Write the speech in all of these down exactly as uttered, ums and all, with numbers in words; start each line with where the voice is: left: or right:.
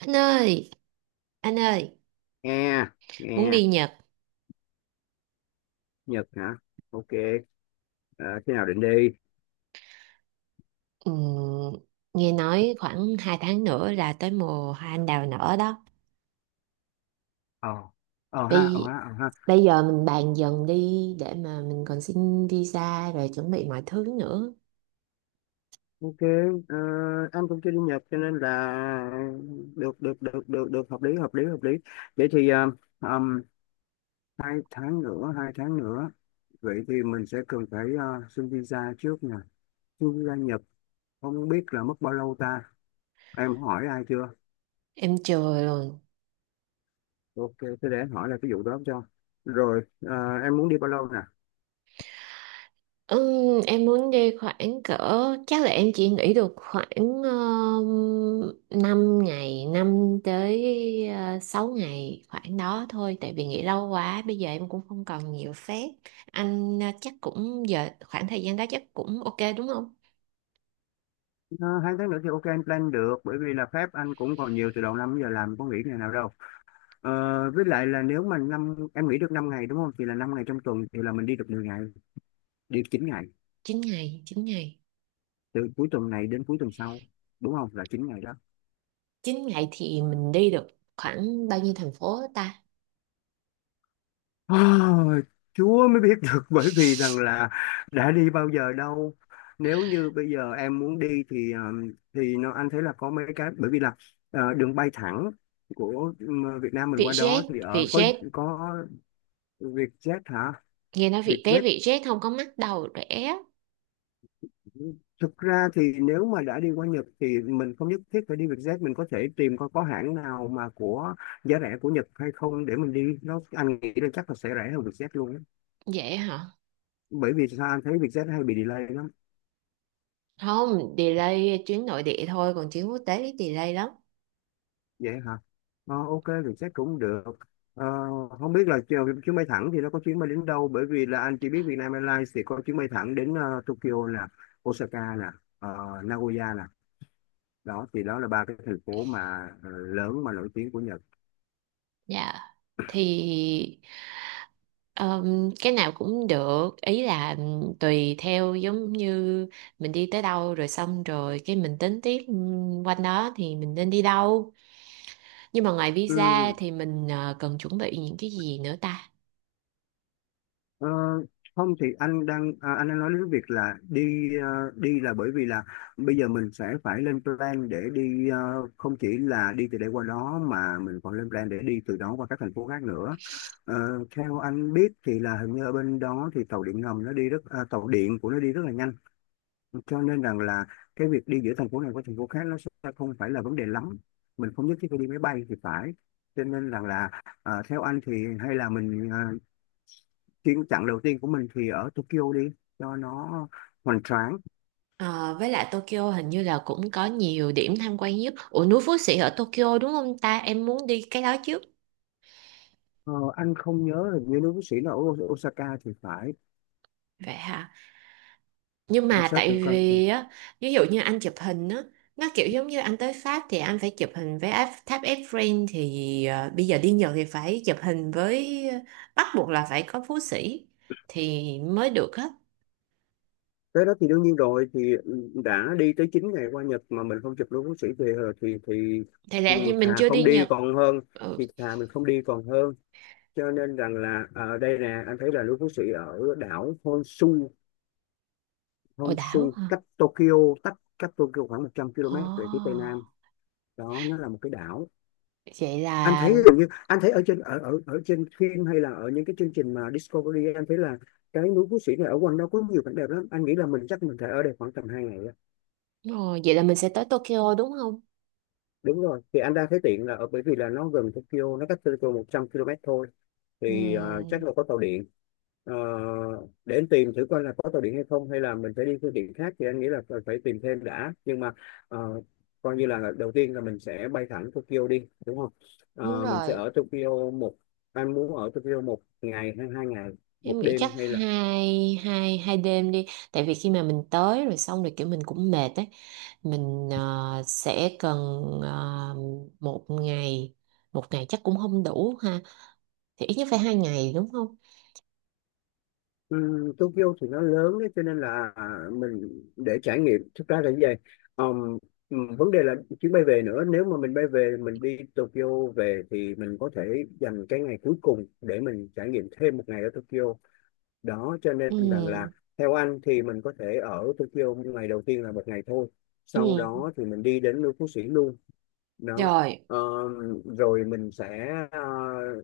right: Anh ơi, anh ơi,
left: Nghe
right: muốn
left: nghe
right: đi Nhật.
left: Nhật hả? Ok. ờ, Khi nào định đi?
right: Ừm, Nghe nói khoảng hai tháng nữa là tới mùa hoa anh đào nở đó.
left: ờ ờ ha ờ
right: Bây,
left: ha ờ ha
right: bây giờ mình bàn dần đi để mà mình còn xin visa rồi chuẩn bị mọi thứ nữa.
left: Ok. ờ, anh cũng chưa đi Nhật cho nên là được, được, được, được, được, hợp lý, hợp lý, hợp lý. Vậy thì ờ, ừm, hai tháng nữa, hai tháng nữa, vậy thì mình sẽ cần phải ờ, xin visa trước nè, xin visa Nhật. Không biết là mất bao lâu ta? Em hỏi ai chưa?
right: Em chừa rồi.
left: Ok, thế để em hỏi là cái vụ đó cho. Rồi ờ, em muốn đi bao lâu?
right: Ừm, em muốn đi khoảng cỡ, chắc là em chỉ nghỉ được khoảng um, năm ngày năm tới, uh, sáu ngày khoảng đó thôi, tại vì nghỉ lâu quá bây giờ em cũng không còn nhiều phép. Anh uh, chắc cũng giờ khoảng thời gian đó chắc cũng ok đúng không?
left: Ờ, hai tháng nữa thì ok, anh plan được, bởi vì là phép anh cũng còn nhiều, từ đầu năm giờ làm có nghỉ ngày nào đâu. Ờ, với lại là nếu mà năm em nghỉ được năm ngày đúng không, thì là năm ngày trong tuần thì là mình đi được mười ngày, đi chín ngày,
right: Chín ngày chín ngày
left: từ cuối tuần này đến cuối tuần sau, đúng không, là chín ngày đó.
right: chín ngày thì mình đi được khoảng bao nhiêu thành phố ta?
left: Ôi, Chúa mới biết được, bởi vì rằng là đã đi bao giờ đâu. Nếu như bây giờ em muốn đi thì ờ, thì nó anh thấy là có mấy cái, bởi vì là ờ, đường bay thẳng của ừ, Việt Nam mình qua đó thì
right: Vietjet
left: ở có.
right: Vietjet
left: Có Vietjet hả?
right: nghe nói Vietjet
left: Vietjet.
right: Vietjet không có mắc đầu rẻ.
left: Thực ra thì nếu mà đã đi qua Nhật thì mình không nhất thiết phải đi Vietjet, mình có thể tìm coi có hãng nào mà của giá rẻ của Nhật hay không để mình đi, nó anh nghĩ là chắc là sẽ rẻ hơn Vietjet luôn á.
right: Vậy hả?
left: Bởi vì sao? Anh thấy Vietjet hay bị delay lắm.
right: Không delay, chuyến nội địa thôi, còn chuyến quốc tế thì delay lắm.
left: Vậy hả? Ờ, ok Vietjet cũng được. Ờ, không biết là chiều- chuyến bay thẳng thì nó có chuyến bay đến đâu, bởi vì là anh chỉ biết Vietnam Airlines thì có chuyến bay thẳng đến ờ, Tokyo nè, Osaka nè, ờ, Nagoya nè. Đó thì đó là ba cái thành phố mà ờ, lớn mà nổi tiếng của Nhật.
right: Dạ, thì ừm, cái nào cũng được, ý là tùy theo, giống như mình đi tới đâu rồi xong rồi cái mình tính tiếp ừm, quanh đó thì mình nên đi đâu. Nhưng mà ngoài visa
left: Ừ,
right: thì mình ờ, cần chuẩn bị những cái gì nữa ta?
left: Ờ, không thì anh đang à, anh đang nói đến việc là đi ờ, đi là bởi vì là bây giờ mình sẽ phải lên plan để đi, ờ, không chỉ là đi từ đây qua đó mà mình còn lên plan để đi từ đó qua các thành phố khác nữa. Ờ, theo anh biết thì là hình như ở bên đó thì tàu điện ngầm nó đi rất à, tàu điện của nó đi rất là nhanh, cho nên rằng là cái việc đi giữa thành phố này qua thành phố khác nó sẽ không phải là vấn đề lắm, mình không nhất thiết phải đi máy bay thì phải. Cho nên rằng là à, theo anh thì hay là mình ờ, chuyến chặng đầu tiên của mình thì ở Tokyo đi cho nó hoành tráng.
right: Ờ, với lại Tokyo hình như là cũng có nhiều điểm tham quan nhất. Ủa, núi Phú Sĩ ở Tokyo đúng không ta? Em muốn đi cái đó trước.
left: ờ, anh không nhớ là như nước bác sĩ là ở Osaka thì phải.
right: Vậy hả? Nhưng
left: Cảnh
right: mà
left: sát thử
right: tại
left: coi. Ừ.
right: vì á, ví dụ như anh chụp hình á, nó kiểu giống như anh tới Pháp thì anh phải chụp hình với Áp- tháp Eiffel, thì ờ, bây giờ đi Nhật thì phải chụp hình với ờ, bắt buộc là phải có Phú Sĩ thì mới được á.
left: Tới đó thì đương nhiên rồi thì đã đi tới chín ngày qua Nhật mà mình không chụp luôn bác sĩ về rồi thì thì
right: Thì
left: Ừ,
right: ra như
left: thà
right: mình chưa đi
left: không đi
right: Nhật.
left: còn hơn,
right: Ừ,
left: thì thà mình không đi còn hơn. Cho nên rằng là ở đây nè anh thấy là núi Phú Sĩ ở đảo Honshu.
right: ồ đảo
left: Honshu
right: hả?
left: cách Tokyo, cách cách Tokyo khoảng 100
right: Ồ,
left: km về phía tây nam. Đó, nó là một cái đảo.
right: vậy
left: Anh
right: là
left: thấy gần như anh thấy ở trên ở ở ở trên phim hay là ở những cái chương trình mà Discovery, anh thấy là cái núi Phú Sĩ này ở quanh đó có nhiều cảnh đẹp lắm, anh nghĩ là mình chắc mình phải ở đây khoảng tầm hai ngày á.
right: Ồ, vậy là mình sẽ tới Tokyo đúng không?
left: Đúng rồi, thì anh đang thấy tiện là ở bởi vì là nó gần Tokyo, nó cách Tokyo một trăm ki lô mét thôi, thì à,
right: Ừ,
left: chắc là có tàu điện. Ờ, để anh tìm thử coi là có tàu điện hay không, hay là mình phải đi phương tiện khác, thì anh nghĩ là phải phải tìm thêm đã, nhưng mà ờ, coi như là đầu tiên là mình sẽ bay thẳng Tokyo đi đúng không.
right: đúng
left: Ờ, mình sẽ
right: rồi.
left: ở Tokyo một... Anh muốn ở Tokyo một ngày hay hai ngày, một
right: Em nghĩ chắc
left: đêm hay là...
right: hai hai hai đêm đi, tại vì khi mà mình tới rồi xong rồi kiểu mình cũng mệt ấy, mình ờ, sẽ cần ờ, một ngày, một ngày chắc cũng không đủ ha, thì ít nhất phải hai ngày đúng không?
left: Ừm, Tokyo thì nó lớn đấy cho nên là à, mình để trải nghiệm thực ra là như vậy. Ờm, ừm, vấn đề là chuyến bay về nữa, nếu mà mình bay về, mình đi Tokyo về thì mình có thể dành cái ngày cuối cùng để mình trải nghiệm thêm một ngày ở Tokyo đó. Cho nên rằng
right: Ừ,
left: là theo anh thì mình có thể ở Tokyo ngày đầu tiên là một ngày thôi, sau
right: ừ,
left: đó thì mình đi đến Lưu Phú Sĩ luôn. Đó.
right: rồi,
left: Ờ, rồi mình sẽ ờ,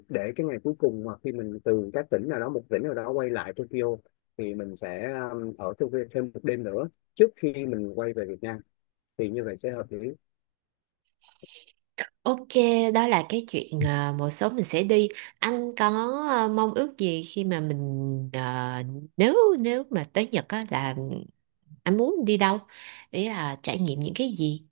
left: để cái ngày cuối cùng, hoặc khi mình từ các tỉnh nào đó, một tỉnh nào đó quay lại Tokyo, thì mình sẽ ờ, ở Tokyo thêm một đêm nữa trước khi mình quay về Việt Nam, thì như vậy sẽ hợp lý.
right: ok, đó là cái chuyện ờ, một số mình sẽ đi. Anh có ờ, mong ước gì khi mà mình ờ, nếu nếu mà tới Nhật á, là anh muốn đi đâu? Ý là trải nghiệm những cái gì?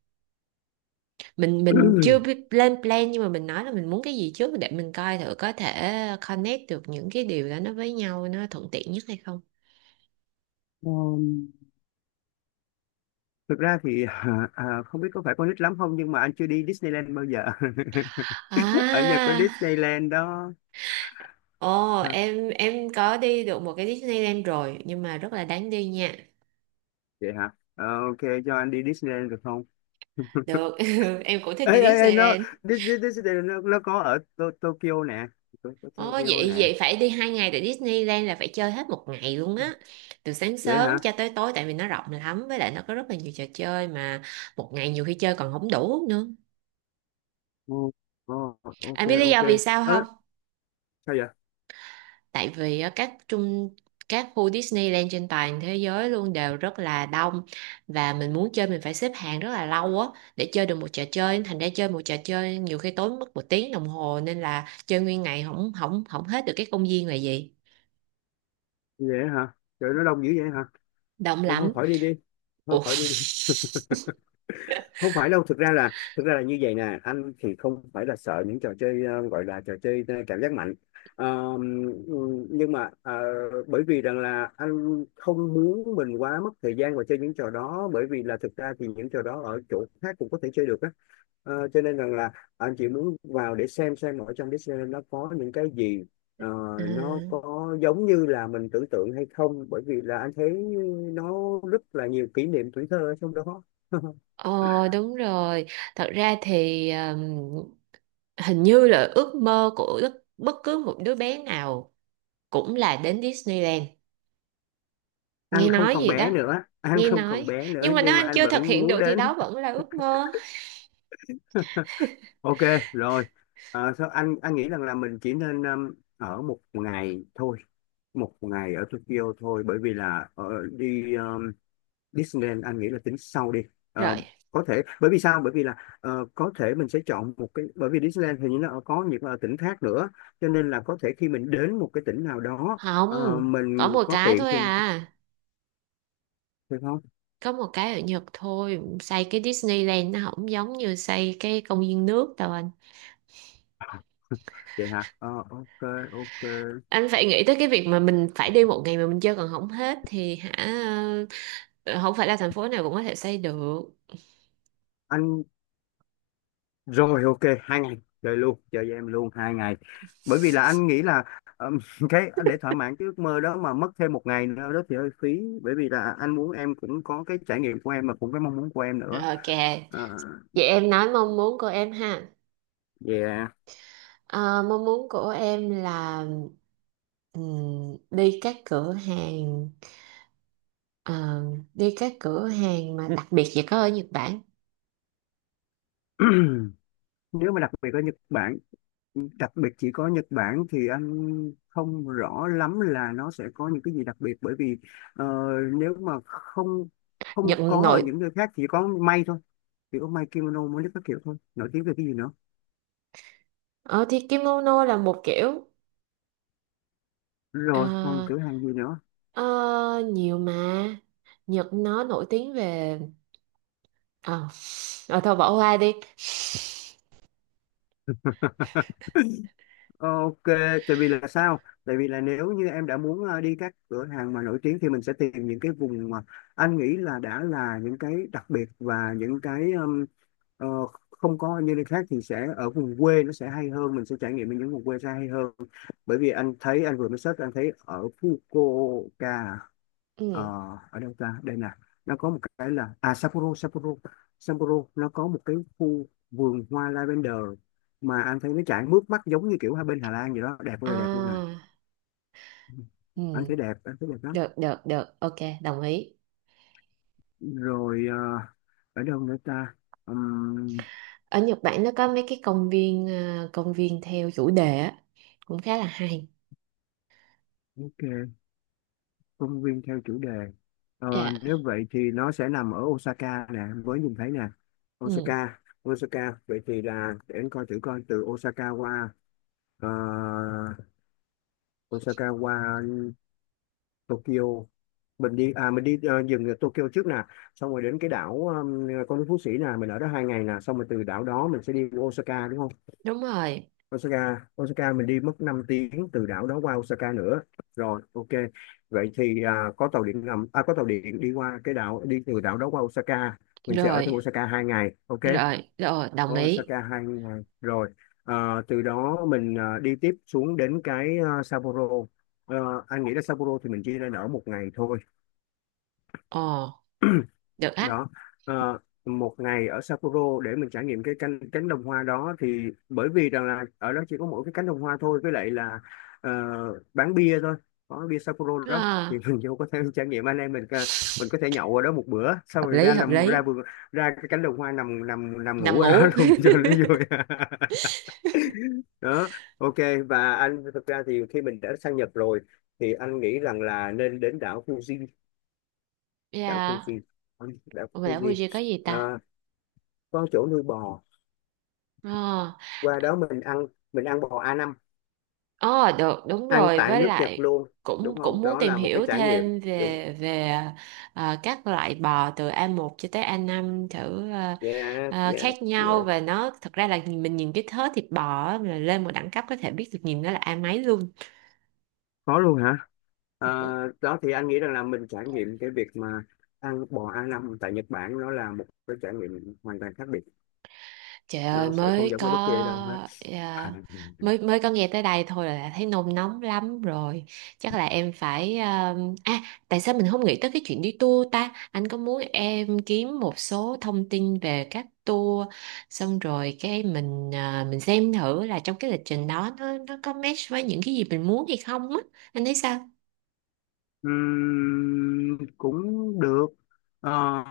right: mình mình chưa biết lên plan nhưng mà mình nói là mình muốn cái gì trước, để mình coi thử có thể connect được những cái điều đó nó với nhau nó thuận tiện nhất hay không.
left: Ờ, thực ra thì à, à, không biết có phải con nít lắm không nhưng mà anh chưa đi Disneyland bao giờ. Ở Nhật có
right: À,
left: Disneyland đó.
right: ồ, em em có đi được một cái Disneyland rồi, nhưng mà rất là đáng đi nha.
left: Vậy hả? Ờ, ok. Cho anh đi Disneyland được không?
right: Được, em cũng thích
left: Ê
right: đi
left: ê ê, nó...
right: Disneyland.
left: Dis- Dis- Disneyland nó, nó có ở To- Tokyo nè. To- To-
right: Ồ
left: Tokyo
right: vậy,
left: nè.
right: vậy phải đi hai ngày, tại Disneyland là phải chơi hết một ngày luôn á, từ sáng
left: Vậy
right: sớm
left: hả?
right: cho tới tối, tại vì nó rộng lắm, với lại nó có rất là nhiều trò chơi mà. Một ngày nhiều khi chơi còn không đủ nữa.
left: Ồ, ồ, ok
right: Anh biết lý
left: ok.
right: do vì sao không?
left: Ơ, sao vậy?
right: Tại vì á, các trung các khu Disneyland trên toàn thế giới luôn đều rất là đông, và mình muốn chơi mình phải xếp hàng rất là lâu á, để chơi được một trò chơi, thành ra chơi một trò chơi nhiều khi tốn mất một tiếng đồng hồ, nên là chơi nguyên ngày không không không hết được cái công viên là gì.
left: Vậy hả? Trời, nó đông dữ vậy hả?
right: Đông
left: Ê, thôi
right: lắm.
left: khỏi đi đi, thôi
right: Ủa?
left: khỏi đi. Không phải đâu, thực ra là, thực ra là như vậy nè, anh thì không phải là sợ những trò chơi, ờ, gọi là trò chơi ờ, cảm giác mạnh. Ờ, nhưng mà ờ, bởi vì rằng là anh không muốn mình quá mất thời gian vào chơi những trò đó, bởi vì là thực ra thì những trò đó ở chỗ khác cũng có thể chơi được á. Ờ, cho nên rằng là anh chỉ muốn vào để xem xem ở trong Disneyland nó có những cái gì, ờ,
right: Ừ.
left: nó có giống như là mình tưởng tượng hay không, bởi vì là anh thấy nó rất là nhiều kỷ niệm tuổi thơ ở trong đó.
right: Ờ, đúng rồi, thật ra thì um, hình như là ước mơ của bất, bất cứ một đứa bé nào cũng là đến Disneyland.
left: Anh
right: Nghe
left: không
right: nói
left: còn
right: gì
left: bé
right: đó,
left: nữa, anh
right: nghe
left: không còn
right: nói.
left: bé nữa,
right: Nhưng mà nếu
left: nhưng mà
right: anh
left: anh
right: chưa thực
left: vẫn
right: hiện
left: muốn
right: được thì
left: đến.
right: đó vẫn là ước mơ.
left: Ok, rồi. Ờ, sao anh anh nghĩ rằng là mình chỉ nên um, ở một ngày thôi, một ngày ở Tokyo thôi, bởi vì là ờ, đi um, Disneyland anh nghĩ là tính sau đi. Ờ,
right: Rồi,
left: có thể, bởi vì sao, bởi vì là ờ, có thể mình sẽ chọn một cái, bởi vì Disneyland hình như nó có những ờ, tỉnh khác nữa, cho nên là có thể khi mình đến một cái tỉnh nào đó, ờ,
right: không có
left: mình
right: một
left: có
right: cái
left: tiện
right: thôi
left: thì mình
right: à?
left: thì thôi.
right: Có một cái ở Nhật thôi, xây cái Disneyland nó không giống như xây cái công viên nước đâu anh.
left: Vậy hả? Ờ, ok ok.
right: Anh phải nghĩ tới cái việc mà mình phải đi một ngày mà mình chơi còn không hết thì hả, ờ, không phải là thành phố nào cũng có thể xây được.
left: Anh... Rồi ok, hai ngày chơi luôn, chơi với em luôn hai ngày. Bởi vì là anh nghĩ là ừm, cái để thỏa mãn cái ước mơ đó mà mất thêm một ngày nữa đó thì hơi phí. Bởi vì là anh muốn em cũng có cái trải nghiệm của em mà cũng cái mong muốn của em nữa.
right: Ok,
left: À,
right: vậy em nói mong muốn của em ha.
left: yeah.
right: Ờ, mong muốn của em là ừm, đi các cửa hàng. Ờ, đi các cửa hàng mà đặc biệt chỉ có ở Nhật Bản.
left: Nếu mà đặc biệt ở Nhật Bản, đặc biệt chỉ có Nhật Bản thì anh không rõ lắm là nó sẽ có những cái gì đặc biệt. Bởi vì ờ, nếu mà không không
right: Nhật
left: có ở
right: nội,
left: những nơi khác, chỉ có may thôi, chỉ có may kimono mới các kiểu thôi. Nổi tiếng về cái gì nữa?
right: ờ, thì kimono là một kiểu, ờ,
left: Rồi còn cửa hàng gì nữa?
right: ờ, nhiều mà, Nhật nó nổi tiếng về ờ, ờ, thôi bỏ qua đi.
left: Ờ, ok, tại vì là sao, tại vì là nếu như em đã muốn ờ, đi các cửa hàng mà nổi tiếng thì mình sẽ tìm những cái vùng mà anh nghĩ là đã là những cái đặc biệt và những cái ừm, ờ, không có như nơi khác thì sẽ ở vùng quê nó sẽ hay hơn, mình sẽ trải nghiệm ở những vùng quê sẽ hay hơn, bởi vì anh thấy anh vừa mới search anh thấy ở Fukuoka, ờ,
right: Ừ.
left: ở đâu ta đây nè, nó có một cái là à Sapporo. Sapporo, Sapporo nó có một cái khu vườn hoa lavender mà anh thấy nó chảy mướt mắt giống như kiểu hai bên Hà Lan vậy đó, đẹp ơi là đẹp luôn nè.
right: À.
left: Anh
right: Ừ.
left: thấy đẹp, anh thấy đẹp lắm.
right: Được được được, ok, đồng ý.
left: Rồi ờ, ở đâu nữa ta? Ừm,
right: Ở Nhật Bản nó có mấy cái công viên, ờ, công viên theo chủ đề á, cũng khá là hay.
left: ok, công viên theo chủ đề. Ờ,
right: Dạ.
left: nếu vậy thì nó sẽ nằm ở Osaka nè với nhìn thấy nè.
right: Ừ.
left: Osaka, Osaka, vậy thì là để anh coi thử coi từ Osaka qua ờ, Osaka qua Tokyo, mình đi à mình đi ờ, dừng ở Tokyo trước nè, xong rồi đến cái đảo um, Con nước Phú Sĩ nè, mình ở đó hai ngày nè, xong rồi từ đảo đó mình sẽ đi Osaka đúng không.
right: Đúng rồi.
left: Osaka, Osaka mình đi mất năm tiếng từ đảo đó qua Osaka nữa. Rồi ok. Vậy thì à, có tàu điện ngầm, à có tàu điện đi qua cái đảo, đi từ đảo đó qua Osaka, mình sẽ ở thêm
right: Rồi
left: Osaka hai ngày, ok.
right: rồi rồi, đồng ý.
left: Osaka hai ngày. Rồi. Ờ, từ đó mình ờ, đi tiếp xuống đến cái ờ, Sapporo. Ờ, anh nghĩ là Sapporo thì mình chỉ nên ở một ngày thôi.
right: Ồ, được á.
left: Đó. Ờ, một ngày ở Sapporo để mình trải nghiệm cái cánh cánh đồng hoa đó, thì bởi vì rằng là ở đó chỉ có mỗi cái cánh đồng hoa thôi, với lại là ờ, bán bia thôi, có bia Sapporo đó
right: Ờ,
left: thì mình vô có thể trải nghiệm anh em mình, ờ, mình có thể nhậu ở đó một bữa, xong
right: hợp
left: rồi
right: lý,
left: ra
right: hợp
left: nằm ra
right: lý.
left: vườn, ra cái cánh đồng hoa nằm nằm nằm
right: Nằm
left: ngủ ở đó
right: ngủ.
left: luôn cho nó vui. Đó, ok. Và anh thực ra thì khi mình đã sang Nhật rồi thì anh nghĩ rằng là nên đến đảo Fuji. Đảo
right: Dạ.
left: Fuji. Ừ, đảo
right: Mà đảo
left: Fuji.
right: Fuji có gì ta?
left: À, có chỗ nuôi bò,
right: Ờ,
left: qua đó mình ăn, mình ăn bò a năm
right: ờ, được, đúng
left: ăn
right: rồi.
left: tại
right: Với
left: nước Nhật
right: lại
left: luôn,
right: cũng
left: đúng không,
right: cũng muốn
left: đó
right: tìm
left: là một cái
right: hiểu
left: trải nghiệm.
right: thêm
left: Đúng.
right: về về ờ, các loại bò từ a một cho tới a năm thử, ờ,
left: Yeah,
right: ờ,
left: yeah,
right: khác nhau,
left: yeah.
right: và nó thật ra là mình nhìn cái thớ thịt bò á, là lên một đẳng cấp có thể biết được, nhìn nó là A mấy luôn.
left: Có luôn hả? À, đó thì anh nghĩ rằng là mình trải nghiệm cái việc mà ăn bò a năm tại Nhật Bản nó là một cái trải nghiệm hoàn toàn khác biệt,
right: Trời ơi,
left: nó sẽ không
right: mới
left: giống
right: có
left: ở bất kỳ ở đâu hết. À,
right: à, mới mới có nghe tới đây thôi là thấy nôn nóng lắm rồi. Chắc là em phải à, à, tại sao mình không nghĩ tới cái chuyện đi tour ta? Anh có muốn em kiếm một số thông tin về các tour, xong rồi cái mình à, mình xem thử là trong cái lịch trình đó nó nó có match với những cái gì mình muốn hay không á. Anh thấy sao?
left: ừm, cũng được. Ờ,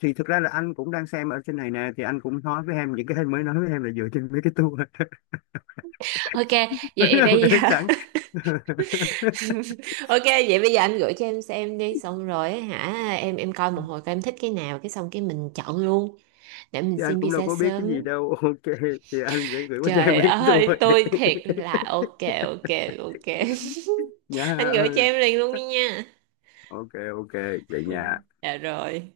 left: thì thực ra là anh cũng đang xem ở trên này nè thì anh cũng nói với em những cái anh mới nói với em là dựa trên mấy cái tour.
right: Ok, vậy bây
left: Em
right: giờ
left: sẵn.
right: ok vậy bây giờ anh gửi cho em xem đi, xong rồi á hả em, em coi một hồi coi em thích cái nào, cái xong cái mình chọn luôn, để mình
left: Thì anh
right: xin
left: cũng đâu
right: visa
left: có biết cái
right: sớm.
left: gì đâu. Ok, thì anh sẽ gửi qua cho em
right: Trời
left: mấy cái tour
right: ơi
left: này.
right: tôi thiệt là, ok ok ok, anh
left: Nha,
right: gửi cho em liền luôn đi nha.
left: ok, ok, vậy nha.
right: Dạ rồi.